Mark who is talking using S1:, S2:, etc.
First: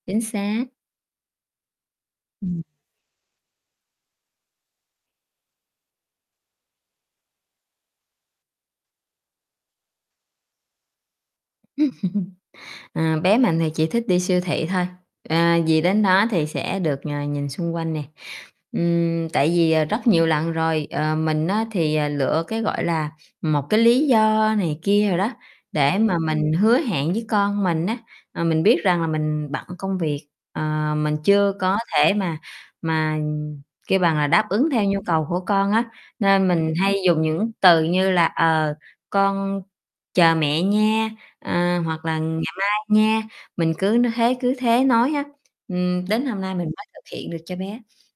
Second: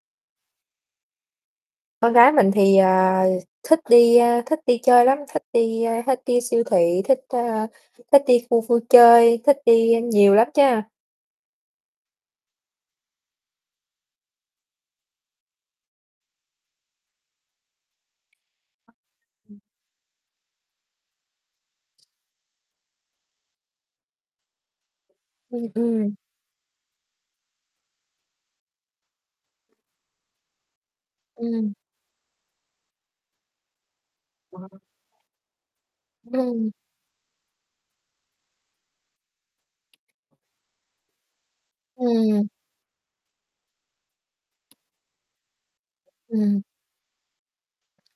S1: Chính xác.
S2: Con gái mình
S1: Ừm.
S2: thì, ờ, thích đi, a, thích đi chơi lắm, thích đi, a, thích đi siêu thị, thích, ờ, thích đi khu vui chơi, thích đi nhiều lắm chớ.
S1: Ờ, bé mình thì chỉ thích đi siêu thị thôi, ờ, vì đến đó thì sẽ được, ờ, nhìn xung quanh nè. Ừm, tại
S2: [unintelligible]
S1: vì, ờ, rất nhiều lần rồi, ờ, mình á thì, à, lựa cái, gọi là, một cái lý do này kia đồ đó,
S2: Ừm,
S1: để
S2: ừm.
S1: mà mình hứa hẹn với con mình á, à, mình biết rằng là mình bận công việc, ờ, mình chưa
S2: Ừm.
S1: có thể mà mà, kiểu, bằng là đáp ứng
S2: Wow.
S1: theo nhu cầu của con á, nên
S2: Ừm.
S1: mình hay dùng những từ như là, "ờ, con chờ mẹ nha", ờ, hoặc là "ngày
S2: Ừm.
S1: mai nha", mình cứ nói thế cứ thế nói á, ừm, đến hôm nay
S2: Ừm.
S1: mình mới thực hiện được cho bé.